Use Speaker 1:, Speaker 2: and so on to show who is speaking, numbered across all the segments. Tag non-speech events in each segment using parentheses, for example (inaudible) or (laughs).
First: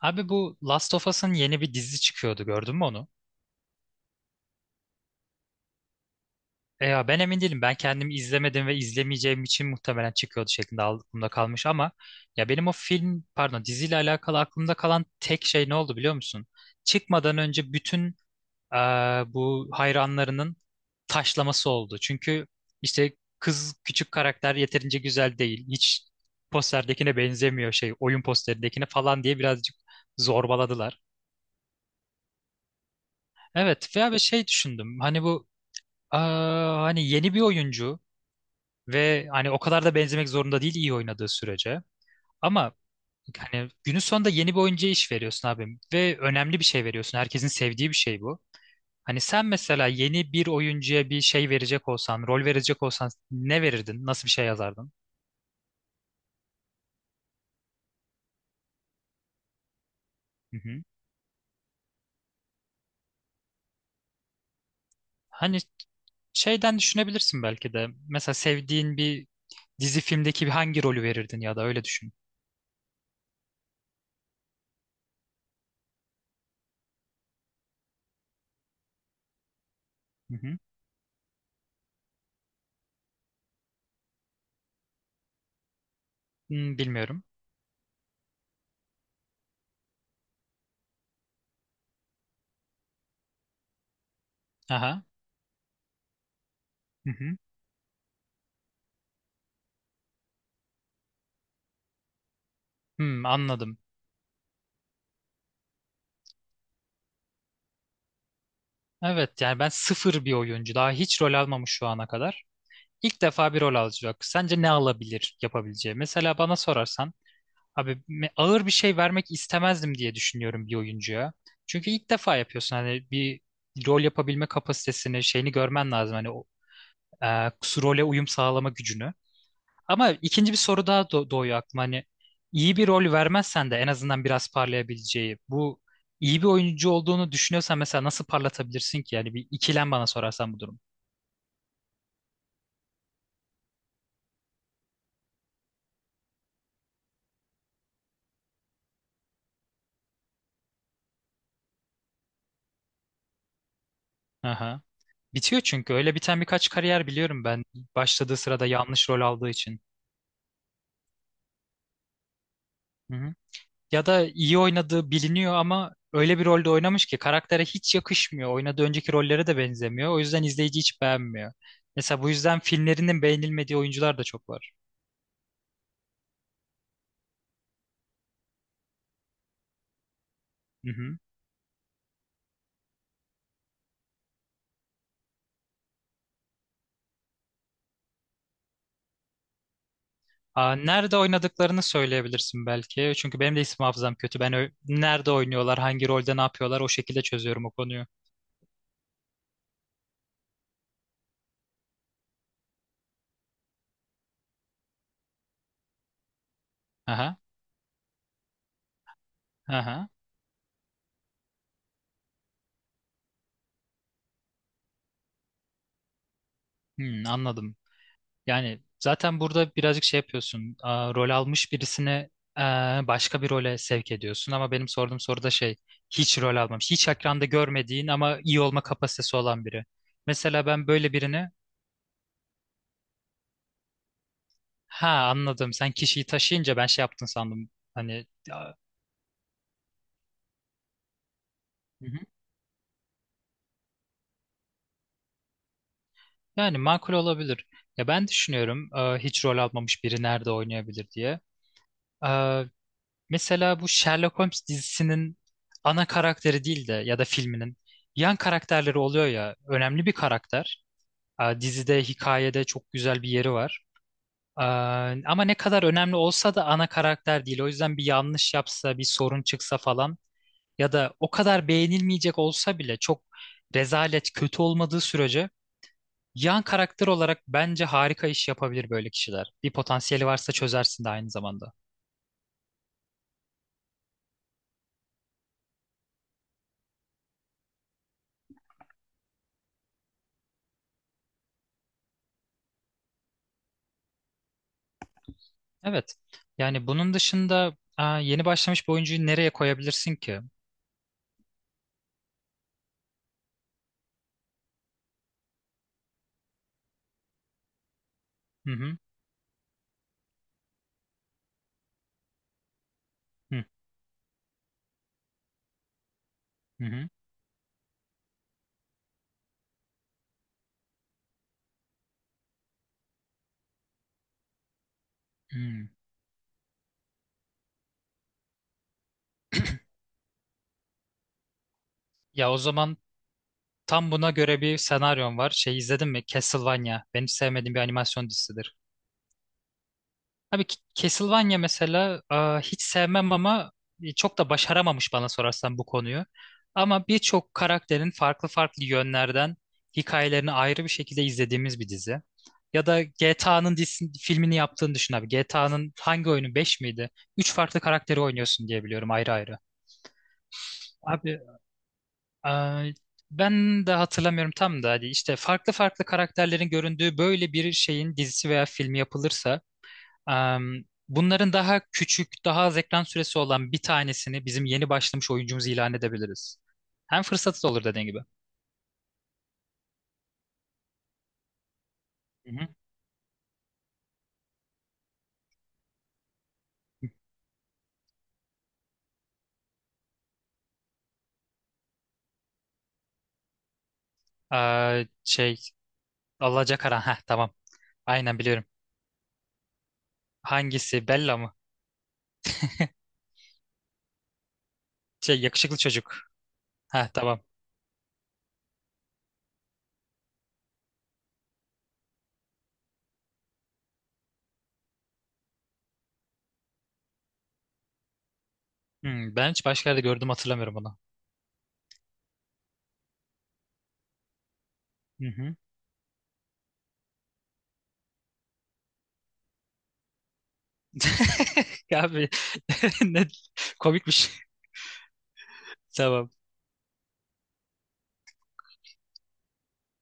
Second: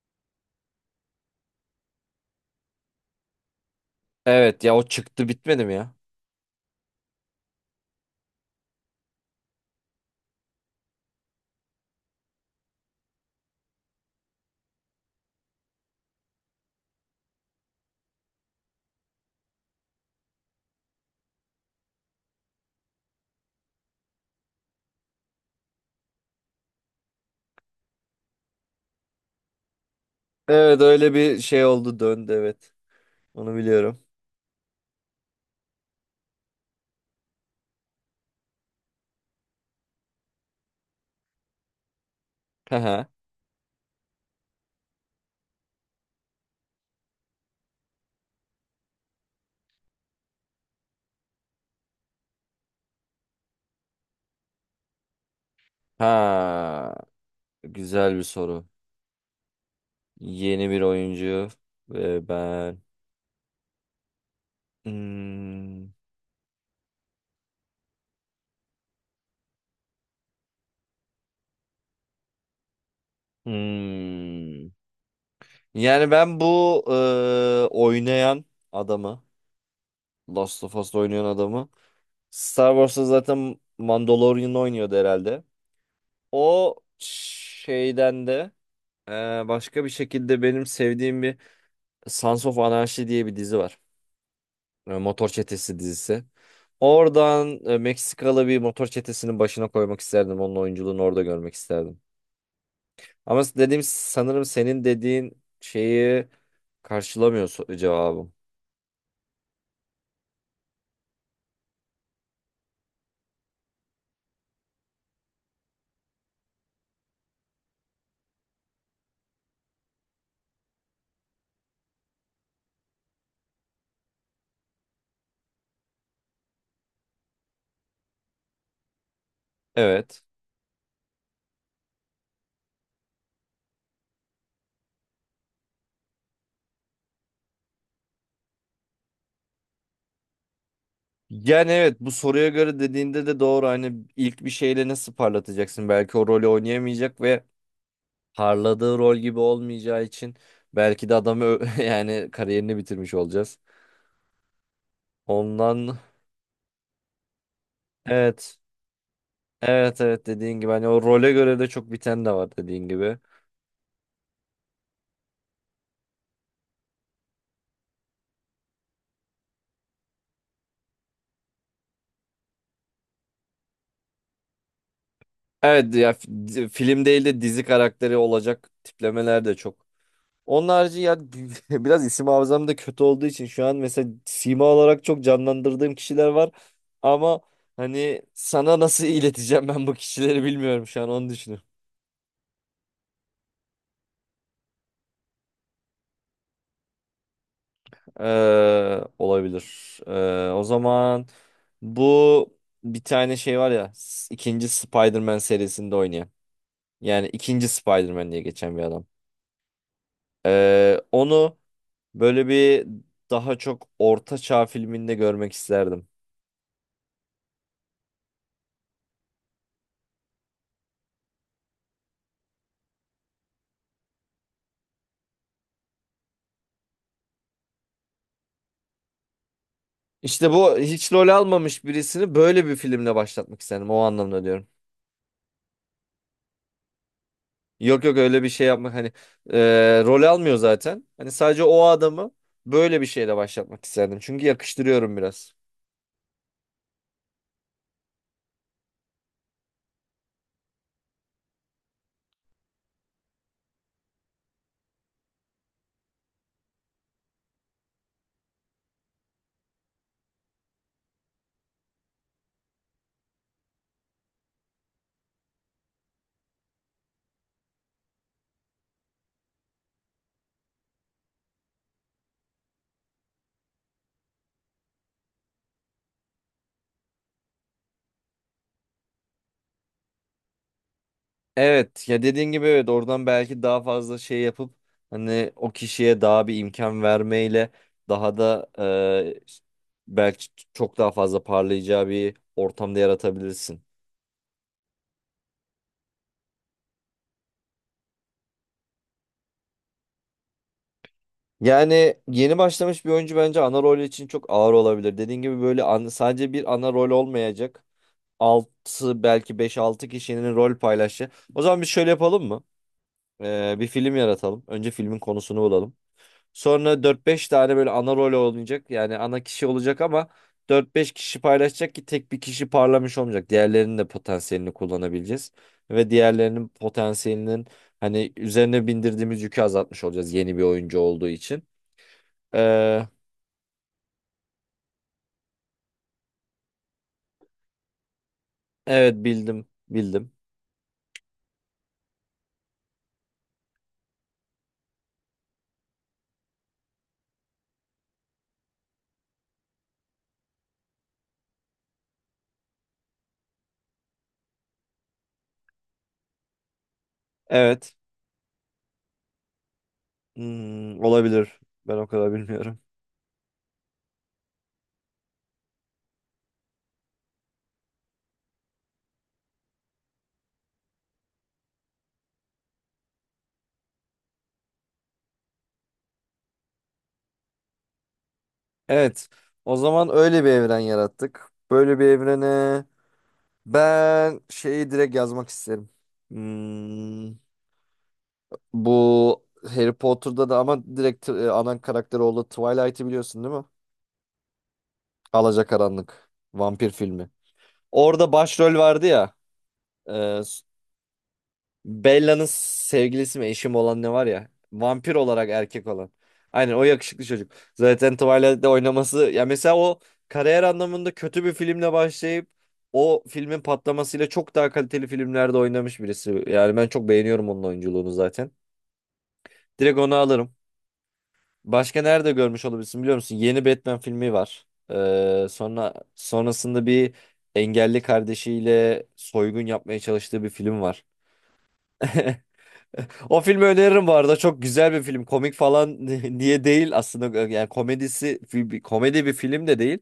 Speaker 1: Abi bu Last of Us'ın yeni bir dizi çıkıyordu, gördün mü onu?
Speaker 2: Evet ya, o çıktı, bitmedi mi ya?
Speaker 1: E ya, ben emin değilim. Ben kendim izlemedim ve izlemeyeceğim için muhtemelen çıkıyordu şeklinde aklımda kalmış ama ya benim o film, pardon, diziyle alakalı aklımda kalan tek şey ne oldu biliyor musun? Çıkmadan önce bütün e, bu hayranlarının taşlaması oldu. Çünkü işte kız küçük karakter yeterince güzel değil. Hiç posterdekine benzemiyor, şey, oyun posterindekine falan diye birazcık
Speaker 2: Evet,
Speaker 1: zorbaladılar.
Speaker 2: öyle bir şey oldu döndü, evet. Onu
Speaker 1: Evet,
Speaker 2: biliyorum.
Speaker 1: veya bir şey düşündüm. Hani bu... Aa, hani yeni bir oyuncu ve hani o kadar da benzemek zorunda değil, iyi oynadığı sürece. Ama
Speaker 2: Ha
Speaker 1: hani günün sonunda yeni bir oyuncuya iş veriyorsun abi ve önemli bir şey veriyorsun. Herkesin sevdiği bir şey bu. Hani sen mesela yeni bir oyuncuya bir şey verecek olsan, rol verecek olsan ne verirdin? Nasıl bir şey yazardın?
Speaker 2: ha. Güzel bir soru.
Speaker 1: Hı
Speaker 2: Yeni bir
Speaker 1: hı.
Speaker 2: oyuncu ve ben
Speaker 1: Hani
Speaker 2: Hmm,
Speaker 1: şeyden düşünebilirsin belki de. Mesela sevdiğin bir dizi filmdeki bir hangi rolü verirdin, ya da öyle düşün.
Speaker 2: hmm. Yani ben bu oynayan adamı,
Speaker 1: Hı hı.
Speaker 2: Last of Us'ta oynayan adamı, Star Wars'ta zaten Mandalorian'ı oynuyordu herhalde. O
Speaker 1: Hmm, bilmiyorum.
Speaker 2: şeyden de e, başka bir şekilde benim sevdiğim bir, Sons of Anarchy diye bir dizi var.
Speaker 1: Aha.
Speaker 2: Motor Çetesi dizisi.
Speaker 1: Hı hı.
Speaker 2: Oradan Meksikalı bir motor çetesinin başına koymak isterdim. Onun oyunculuğunu orada görmek isterdim.
Speaker 1: Hmm,
Speaker 2: Ama
Speaker 1: anladım.
Speaker 2: dediğim, sanırım senin dediğin şeyi karşılamıyor cevabım.
Speaker 1: Evet, yani ben sıfır bir oyuncu. Daha hiç rol almamış şu ana kadar. İlk defa bir rol alacak. Sence ne alabilir yapabileceği? Mesela bana sorarsan abi, ağır bir şey vermek istemezdim diye düşünüyorum bir oyuncuya. Çünkü ilk defa yapıyorsun, hani bir rol yapabilme kapasitesini, şeyini görmen lazım. Hani o, e, role uyum sağlama gücünü. Ama
Speaker 2: Evet.
Speaker 1: ikinci bir soru daha doğuyor aklıma. Hani iyi bir rol vermezsen de en azından biraz parlayabileceği. Bu iyi bir oyuncu olduğunu düşünüyorsan mesela nasıl parlatabilirsin ki? Yani bir ikilem bana sorarsan bu durum.
Speaker 2: Yani evet, bu soruya göre dediğinde de doğru. Hani ilk bir şeyle nasıl parlatacaksın? Belki o rolü oynayamayacak ve parladığı rol gibi olmayacağı için belki de adamı (laughs) yani kariyerini bitirmiş olacağız.
Speaker 1: Aha. Bitiyor çünkü.
Speaker 2: Ondan
Speaker 1: Öyle biten birkaç kariyer biliyorum ben. Başladığı
Speaker 2: evet.
Speaker 1: sırada yanlış rol aldığı için.
Speaker 2: Evet evet, dediğin gibi hani o role göre de çok biten de var, dediğin
Speaker 1: Hı
Speaker 2: gibi.
Speaker 1: hı. Ya da iyi oynadığı biliniyor ama öyle bir rolde oynamış ki karaktere hiç yakışmıyor. Oynadığı önceki rollere de benzemiyor. O yüzden izleyici hiç beğenmiyor. Mesela bu yüzden filmlerinin beğenilmediği oyuncular da çok var.
Speaker 2: Evet ya, film değil de dizi karakteri olacak tiplemeler de çok. Onun
Speaker 1: Hı
Speaker 2: harici ya
Speaker 1: hı.
Speaker 2: (laughs) biraz isim hafızam da kötü olduğu için şu an mesela sima olarak çok canlandırdığım kişiler var. Ama hani sana nasıl (laughs) ileteceğim, ben bu kişileri
Speaker 1: Aa,
Speaker 2: bilmiyorum şu an,
Speaker 1: nerede
Speaker 2: onu düşünüyorum.
Speaker 1: oynadıklarını söyleyebilirsin belki. Çünkü benim de isim hafızam kötü. Ben nerede oynuyorlar, hangi rolde ne yapıyorlar, o şekilde çözüyorum o konuyu.
Speaker 2: Olabilir. O zaman bu, bir tane şey var ya, ikinci Spider-Man serisinde oynayan. Yani
Speaker 1: Aha,
Speaker 2: ikinci Spider-Man diye geçen bir adam.
Speaker 1: aha.
Speaker 2: Onu böyle bir, daha çok orta çağ filminde görmek isterdim.
Speaker 1: Hmm, anladım. Yani zaten burada birazcık şey yapıyorsun. Aa, rol almış birisini başka bir role sevk ediyorsun. Ama benim sorduğum soruda şey, hiç rol almamış, hiç ekranda görmediğin ama iyi olma kapasitesi olan biri.
Speaker 2: İşte
Speaker 1: Mesela
Speaker 2: bu
Speaker 1: ben
Speaker 2: hiç
Speaker 1: böyle
Speaker 2: rol
Speaker 1: birini,
Speaker 2: almamış birisini böyle bir filmle başlatmak isterdim. O anlamda diyorum.
Speaker 1: ha, anladım. Sen kişiyi taşıyınca ben şey yaptın sandım.
Speaker 2: Yok yok,
Speaker 1: Hani...
Speaker 2: öyle bir şey yapmak hani, rol almıyor zaten. Hani sadece o adamı böyle bir şeyle başlatmak isterdim. Çünkü yakıştırıyorum biraz.
Speaker 1: Yani makul olabilir. Ya ben düşünüyorum, hiç rol almamış biri nerede oynayabilir diye. E, mesela bu Sherlock Holmes dizisinin ana karakteri değil de, ya da filminin yan karakterleri oluyor ya, önemli bir karakter. E, dizide, hikayede çok güzel bir yeri var. E, ama ne kadar önemli olsa da ana karakter değil. O yüzden bir yanlış yapsa, bir sorun çıksa falan ya da o kadar beğenilmeyecek olsa bile, çok rezalet, kötü olmadığı sürece yan karakter olarak bence harika iş yapabilir böyle kişiler. Bir potansiyeli varsa çözersin de aynı zamanda.
Speaker 2: Evet ya, dediğin gibi evet, oradan belki daha fazla şey yapıp hani o kişiye daha bir imkan vermeyle daha da belki çok daha fazla parlayacağı bir ortamda yaratabilirsin.
Speaker 1: Evet. Yani bunun dışında, aa, yeni başlamış bir oyuncuyu nereye koyabilirsin ki?
Speaker 2: Yani yeni başlamış bir oyuncu bence ana rol için çok ağır olabilir. Dediğin gibi böyle sadece bir ana rol olmayacak.
Speaker 1: Hı hı.
Speaker 2: Altı, belki beş altı kişinin rol paylaşı. O zaman biz şöyle yapalım mı?
Speaker 1: Hı
Speaker 2: E, bir film yaratalım. Önce filmin konusunu bulalım.
Speaker 1: hı.
Speaker 2: Sonra
Speaker 1: Hı.
Speaker 2: dört beş tane böyle ana rol oynayacak. Yani ana kişi olacak ama dört beş kişi paylaşacak ki tek bir kişi parlamış olmayacak. Diğerlerinin de potansiyelini kullanabileceğiz.
Speaker 1: Hmm.
Speaker 2: Ve diğerlerinin potansiyelinin hani üzerine bindirdiğimiz yükü azaltmış olacağız yeni bir oyuncu olduğu için.
Speaker 1: Ya o zaman
Speaker 2: Ee,
Speaker 1: tam buna göre bir senaryon var. Şey, izledin mi? Castlevania. Benim sevmediğim bir animasyon dizisidir.
Speaker 2: evet bildim bildim.
Speaker 1: Abi, Castlevania mesela, hiç sevmem ama çok da başaramamış bana sorarsan bu konuyu. Ama birçok karakterin farklı farklı yönlerden hikayelerini ayrı bir şekilde izlediğimiz bir dizi. Ya da GTA'nın filmini yaptığını düşün abi. GTA'nın hangi oyunu 5 miydi? Üç farklı
Speaker 2: Evet.
Speaker 1: karakteri oynuyorsun diye biliyorum, ayrı ayrı.
Speaker 2: Hmm,
Speaker 1: Abi,
Speaker 2: olabilir. Ben o kadar
Speaker 1: e,
Speaker 2: bilmiyorum.
Speaker 1: ben de hatırlamıyorum tam da. Hadi işte, farklı farklı karakterlerin göründüğü böyle bir şeyin dizisi veya filmi yapılırsa, bunların daha küçük, daha az ekran süresi olan bir tanesini bizim yeni başlamış oyuncumuzu ilan edebiliriz. Hem fırsatı da olur dediğin gibi.
Speaker 2: Evet. O zaman öyle bir evren yarattık. Böyle bir
Speaker 1: Hı hı.
Speaker 2: evrene ben şeyi direkt yazmak isterim. Hmm, bu Harry Potter'da da ama direkt ana karakteri oldu. Twilight'i biliyorsun değil mi?
Speaker 1: Şey,
Speaker 2: Alacakaranlık. Vampir
Speaker 1: Alacakaran. Heh,
Speaker 2: filmi.
Speaker 1: tamam.
Speaker 2: Orada
Speaker 1: Aynen, biliyorum.
Speaker 2: başrol vardı ya. e,
Speaker 1: Hangisi? Bella mı?
Speaker 2: Bella'nın sevgilisi mi, eşim olan ne var ya. Vampir
Speaker 1: Şey,
Speaker 2: olarak
Speaker 1: yakışıklı
Speaker 2: erkek olan.
Speaker 1: çocuk.
Speaker 2: Aynen, o
Speaker 1: Heh,
Speaker 2: yakışıklı
Speaker 1: tamam.
Speaker 2: çocuk. Zaten Twilight'te oynaması. Ya mesela o kariyer anlamında kötü bir filmle başlayıp o filmin patlamasıyla çok daha kaliteli filmlerde oynamış birisi. Yani ben çok beğeniyorum onun oyunculuğunu zaten.
Speaker 1: Hmm, ben hiç başka
Speaker 2: Direkt
Speaker 1: yerde
Speaker 2: onu
Speaker 1: gördüm
Speaker 2: alırım.
Speaker 1: hatırlamıyorum onu.
Speaker 2: Başka nerede görmüş olabilirsin biliyor musun? Yeni Batman filmi var.
Speaker 1: Hı hı.
Speaker 2: Sonra sonrasında bir engelli kardeşiyle soygun yapmaya çalıştığı bir film var.
Speaker 1: (laughs) Ya
Speaker 2: (laughs)
Speaker 1: abi, (laughs) ne
Speaker 2: O filmi öneririm bu
Speaker 1: komikmiş.
Speaker 2: arada. Çok güzel bir film. Komik falan (laughs)
Speaker 1: Tamam.
Speaker 2: niye değil aslında. Yani komedisi komedi bir film de değil.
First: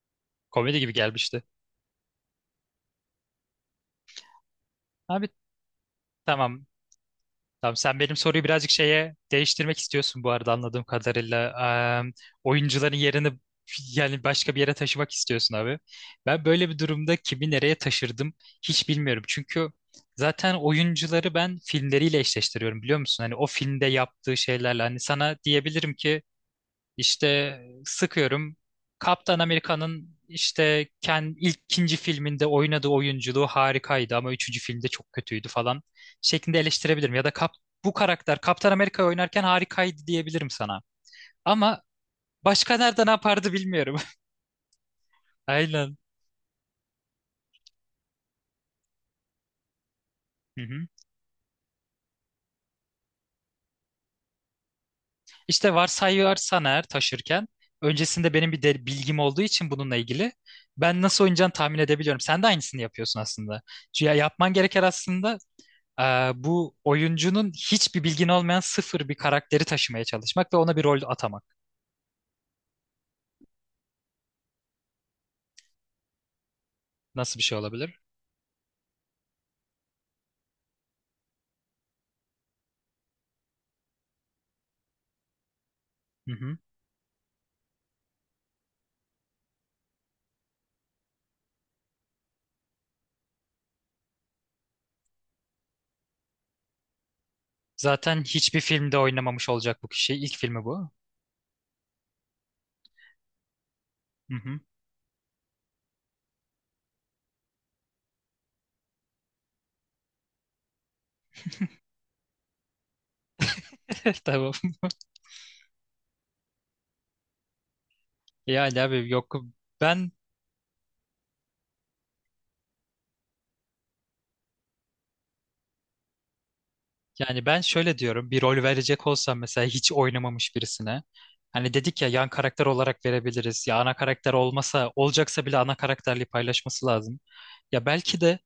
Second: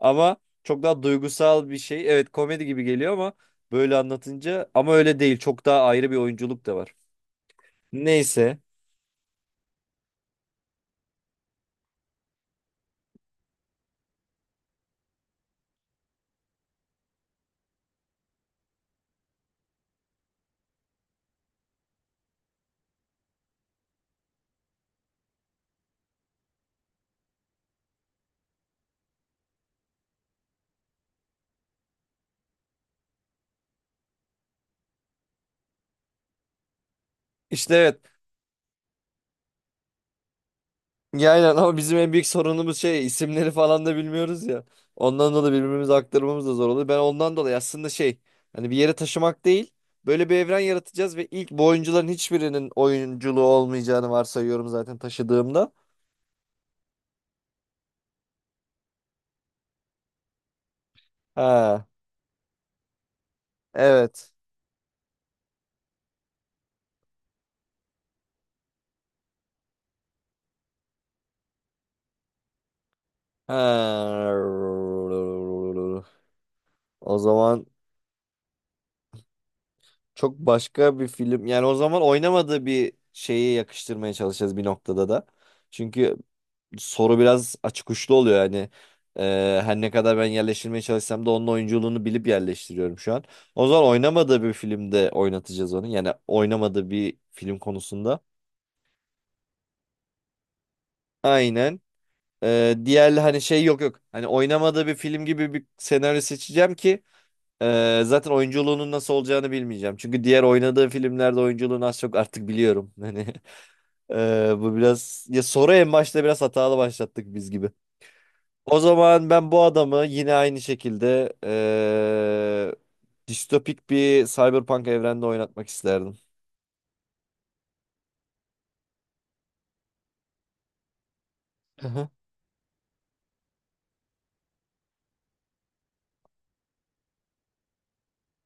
Speaker 2: Ama
Speaker 1: Komedi
Speaker 2: çok
Speaker 1: gibi
Speaker 2: daha
Speaker 1: gelmişti.
Speaker 2: duygusal bir şey. Evet komedi gibi geliyor ama böyle anlatınca ama öyle
Speaker 1: Abi,
Speaker 2: değil. Çok daha ayrı bir
Speaker 1: tamam.
Speaker 2: oyunculuk da var.
Speaker 1: Tamam, sen benim soruyu
Speaker 2: Neyse.
Speaker 1: birazcık şeye değiştirmek istiyorsun bu arada anladığım kadarıyla. Eee, oyuncuların yerini (laughs) yani başka bir yere taşımak istiyorsun abi. Ben böyle bir durumda kimi nereye taşırdım hiç bilmiyorum. Çünkü zaten oyuncuları ben filmleriyle eşleştiriyorum biliyor musun? Hani o filmde yaptığı şeylerle hani sana diyebilirim ki işte sıkıyorum. Kaptan Amerika'nın işte kendi ilk ikinci filminde oynadığı oyunculuğu harikaydı ama üçüncü filmde çok kötüydü falan şeklinde eleştirebilirim. Ya da
Speaker 2: İşte
Speaker 1: bu
Speaker 2: evet.
Speaker 1: karakter Kaptan Amerika oynarken harikaydı diyebilirim sana.
Speaker 2: Ya aynen ama
Speaker 1: Ama
Speaker 2: bizim en büyük sorunumuz
Speaker 1: başka
Speaker 2: şey,
Speaker 1: nerede ne
Speaker 2: isimleri
Speaker 1: yapardı
Speaker 2: falan da
Speaker 1: bilmiyorum.
Speaker 2: bilmiyoruz ya. Ondan
Speaker 1: (laughs)
Speaker 2: dolayı birbirimize
Speaker 1: Aynen.
Speaker 2: aktarmamız da zor oluyor. Ben ondan dolayı aslında şey, hani bir yere taşımak değil, böyle bir evren
Speaker 1: Hı hı.
Speaker 2: yaratacağız ve ilk bu oyuncuların hiçbirinin oyunculuğu olmayacağını varsayıyorum zaten taşıdığımda.
Speaker 1: İşte varsayarsan eğer taşırken öncesinde benim bir de bilgim olduğu için bununla ilgili ben nasıl oynayacağını tahmin
Speaker 2: Ha
Speaker 1: edebiliyorum. Sen de aynısını yapıyorsun aslında. Ya
Speaker 2: evet.
Speaker 1: yapman gereken aslında, bu oyuncunun hiçbir bilgin olmayan sıfır bir karakteri taşımaya çalışmak ve ona bir rol atamak.
Speaker 2: Ha. O
Speaker 1: Nasıl bir şey
Speaker 2: zaman
Speaker 1: olabilir?
Speaker 2: çok başka bir film, yani o zaman oynamadığı bir şeye yakıştırmaya çalışacağız bir noktada da. Çünkü
Speaker 1: Hı hı.
Speaker 2: soru biraz açık uçlu oluyor yani. Her ne kadar ben yerleştirmeye çalışsam da onun oyunculuğunu bilip yerleştiriyorum şu an. O zaman oynamadığı bir filmde oynatacağız onu. Yani oynamadığı bir film konusunda.
Speaker 1: Zaten hiçbir filmde oynamamış olacak bu kişi. İlk filmi bu.
Speaker 2: Aynen. Diğer hani şey yok yok. Hani
Speaker 1: Hı hı.
Speaker 2: oynamadığı bir film gibi bir senaryo seçeceğim ki zaten oyunculuğunun nasıl olacağını bilmeyeceğim. Çünkü diğer oynadığı filmlerde oyunculuğunu az çok artık biliyorum. (laughs) Hani
Speaker 1: (laughs) Tamam.
Speaker 2: bu biraz ya, soru en başta biraz hatalı başlattık biz gibi. O
Speaker 1: Yani abi
Speaker 2: zaman
Speaker 1: yok,
Speaker 2: ben bu adamı
Speaker 1: ben
Speaker 2: yine aynı şekilde distopik bir cyberpunk evrende oynatmak isterdim.
Speaker 1: yani ben şöyle diyorum, bir rol verecek olsam mesela hiç oynamamış birisine, hani
Speaker 2: Hı
Speaker 1: dedik ya
Speaker 2: hı.
Speaker 1: yan karakter olarak verebiliriz, ya ana karakter olmasa olacaksa bile ana karakterliği paylaşması lazım. Ya belki de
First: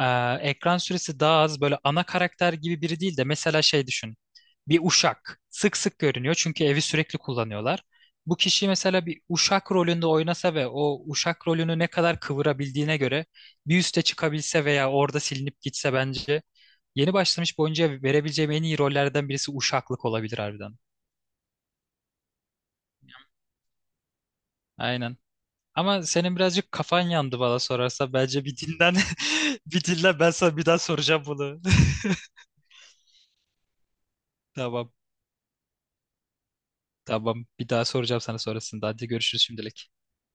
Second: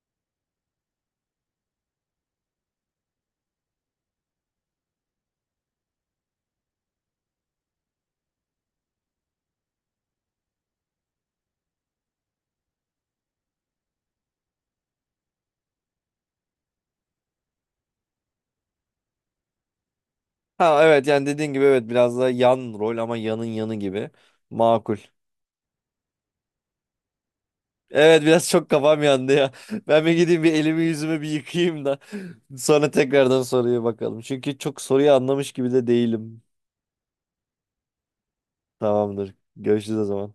Speaker 1: Ee, ekran süresi daha az, böyle ana karakter gibi biri değil de mesela şey düşün. Bir uşak sık sık görünüyor çünkü evi sürekli kullanıyorlar. Bu kişi mesela bir uşak rolünde oynasa ve o uşak rolünü ne kadar kıvırabildiğine göre bir üste çıkabilse veya orada silinip gitse, bence yeni başlamış bir oyuncuya verebileceğim en iyi rollerden birisi uşaklık olabilir harbiden.
Speaker 2: Ha evet, yani dediğin gibi evet, biraz da yan rol ama yanın yanı gibi. Makul.
Speaker 1: Aynen. Ama senin birazcık kafan yandı bana sorarsa,
Speaker 2: Evet
Speaker 1: bence
Speaker 2: biraz
Speaker 1: bir
Speaker 2: çok
Speaker 1: dinlen.
Speaker 2: kafam yandı ya.
Speaker 1: (laughs)
Speaker 2: (laughs)
Speaker 1: Bir
Speaker 2: Ben bir
Speaker 1: dinlen, ben
Speaker 2: gideyim bir
Speaker 1: sana bir daha
Speaker 2: elimi yüzümü
Speaker 1: soracağım
Speaker 2: bir
Speaker 1: bunu.
Speaker 2: yıkayayım
Speaker 1: (laughs)
Speaker 2: da (laughs) sonra tekrardan soruya bakalım. Çünkü çok
Speaker 1: Tamam.
Speaker 2: soruyu anlamış gibi de değilim.
Speaker 1: Tamam. Bir daha soracağım sana sonrasında. Hadi,
Speaker 2: Tamamdır.
Speaker 1: görüşürüz şimdilik.
Speaker 2: Görüşürüz o zaman.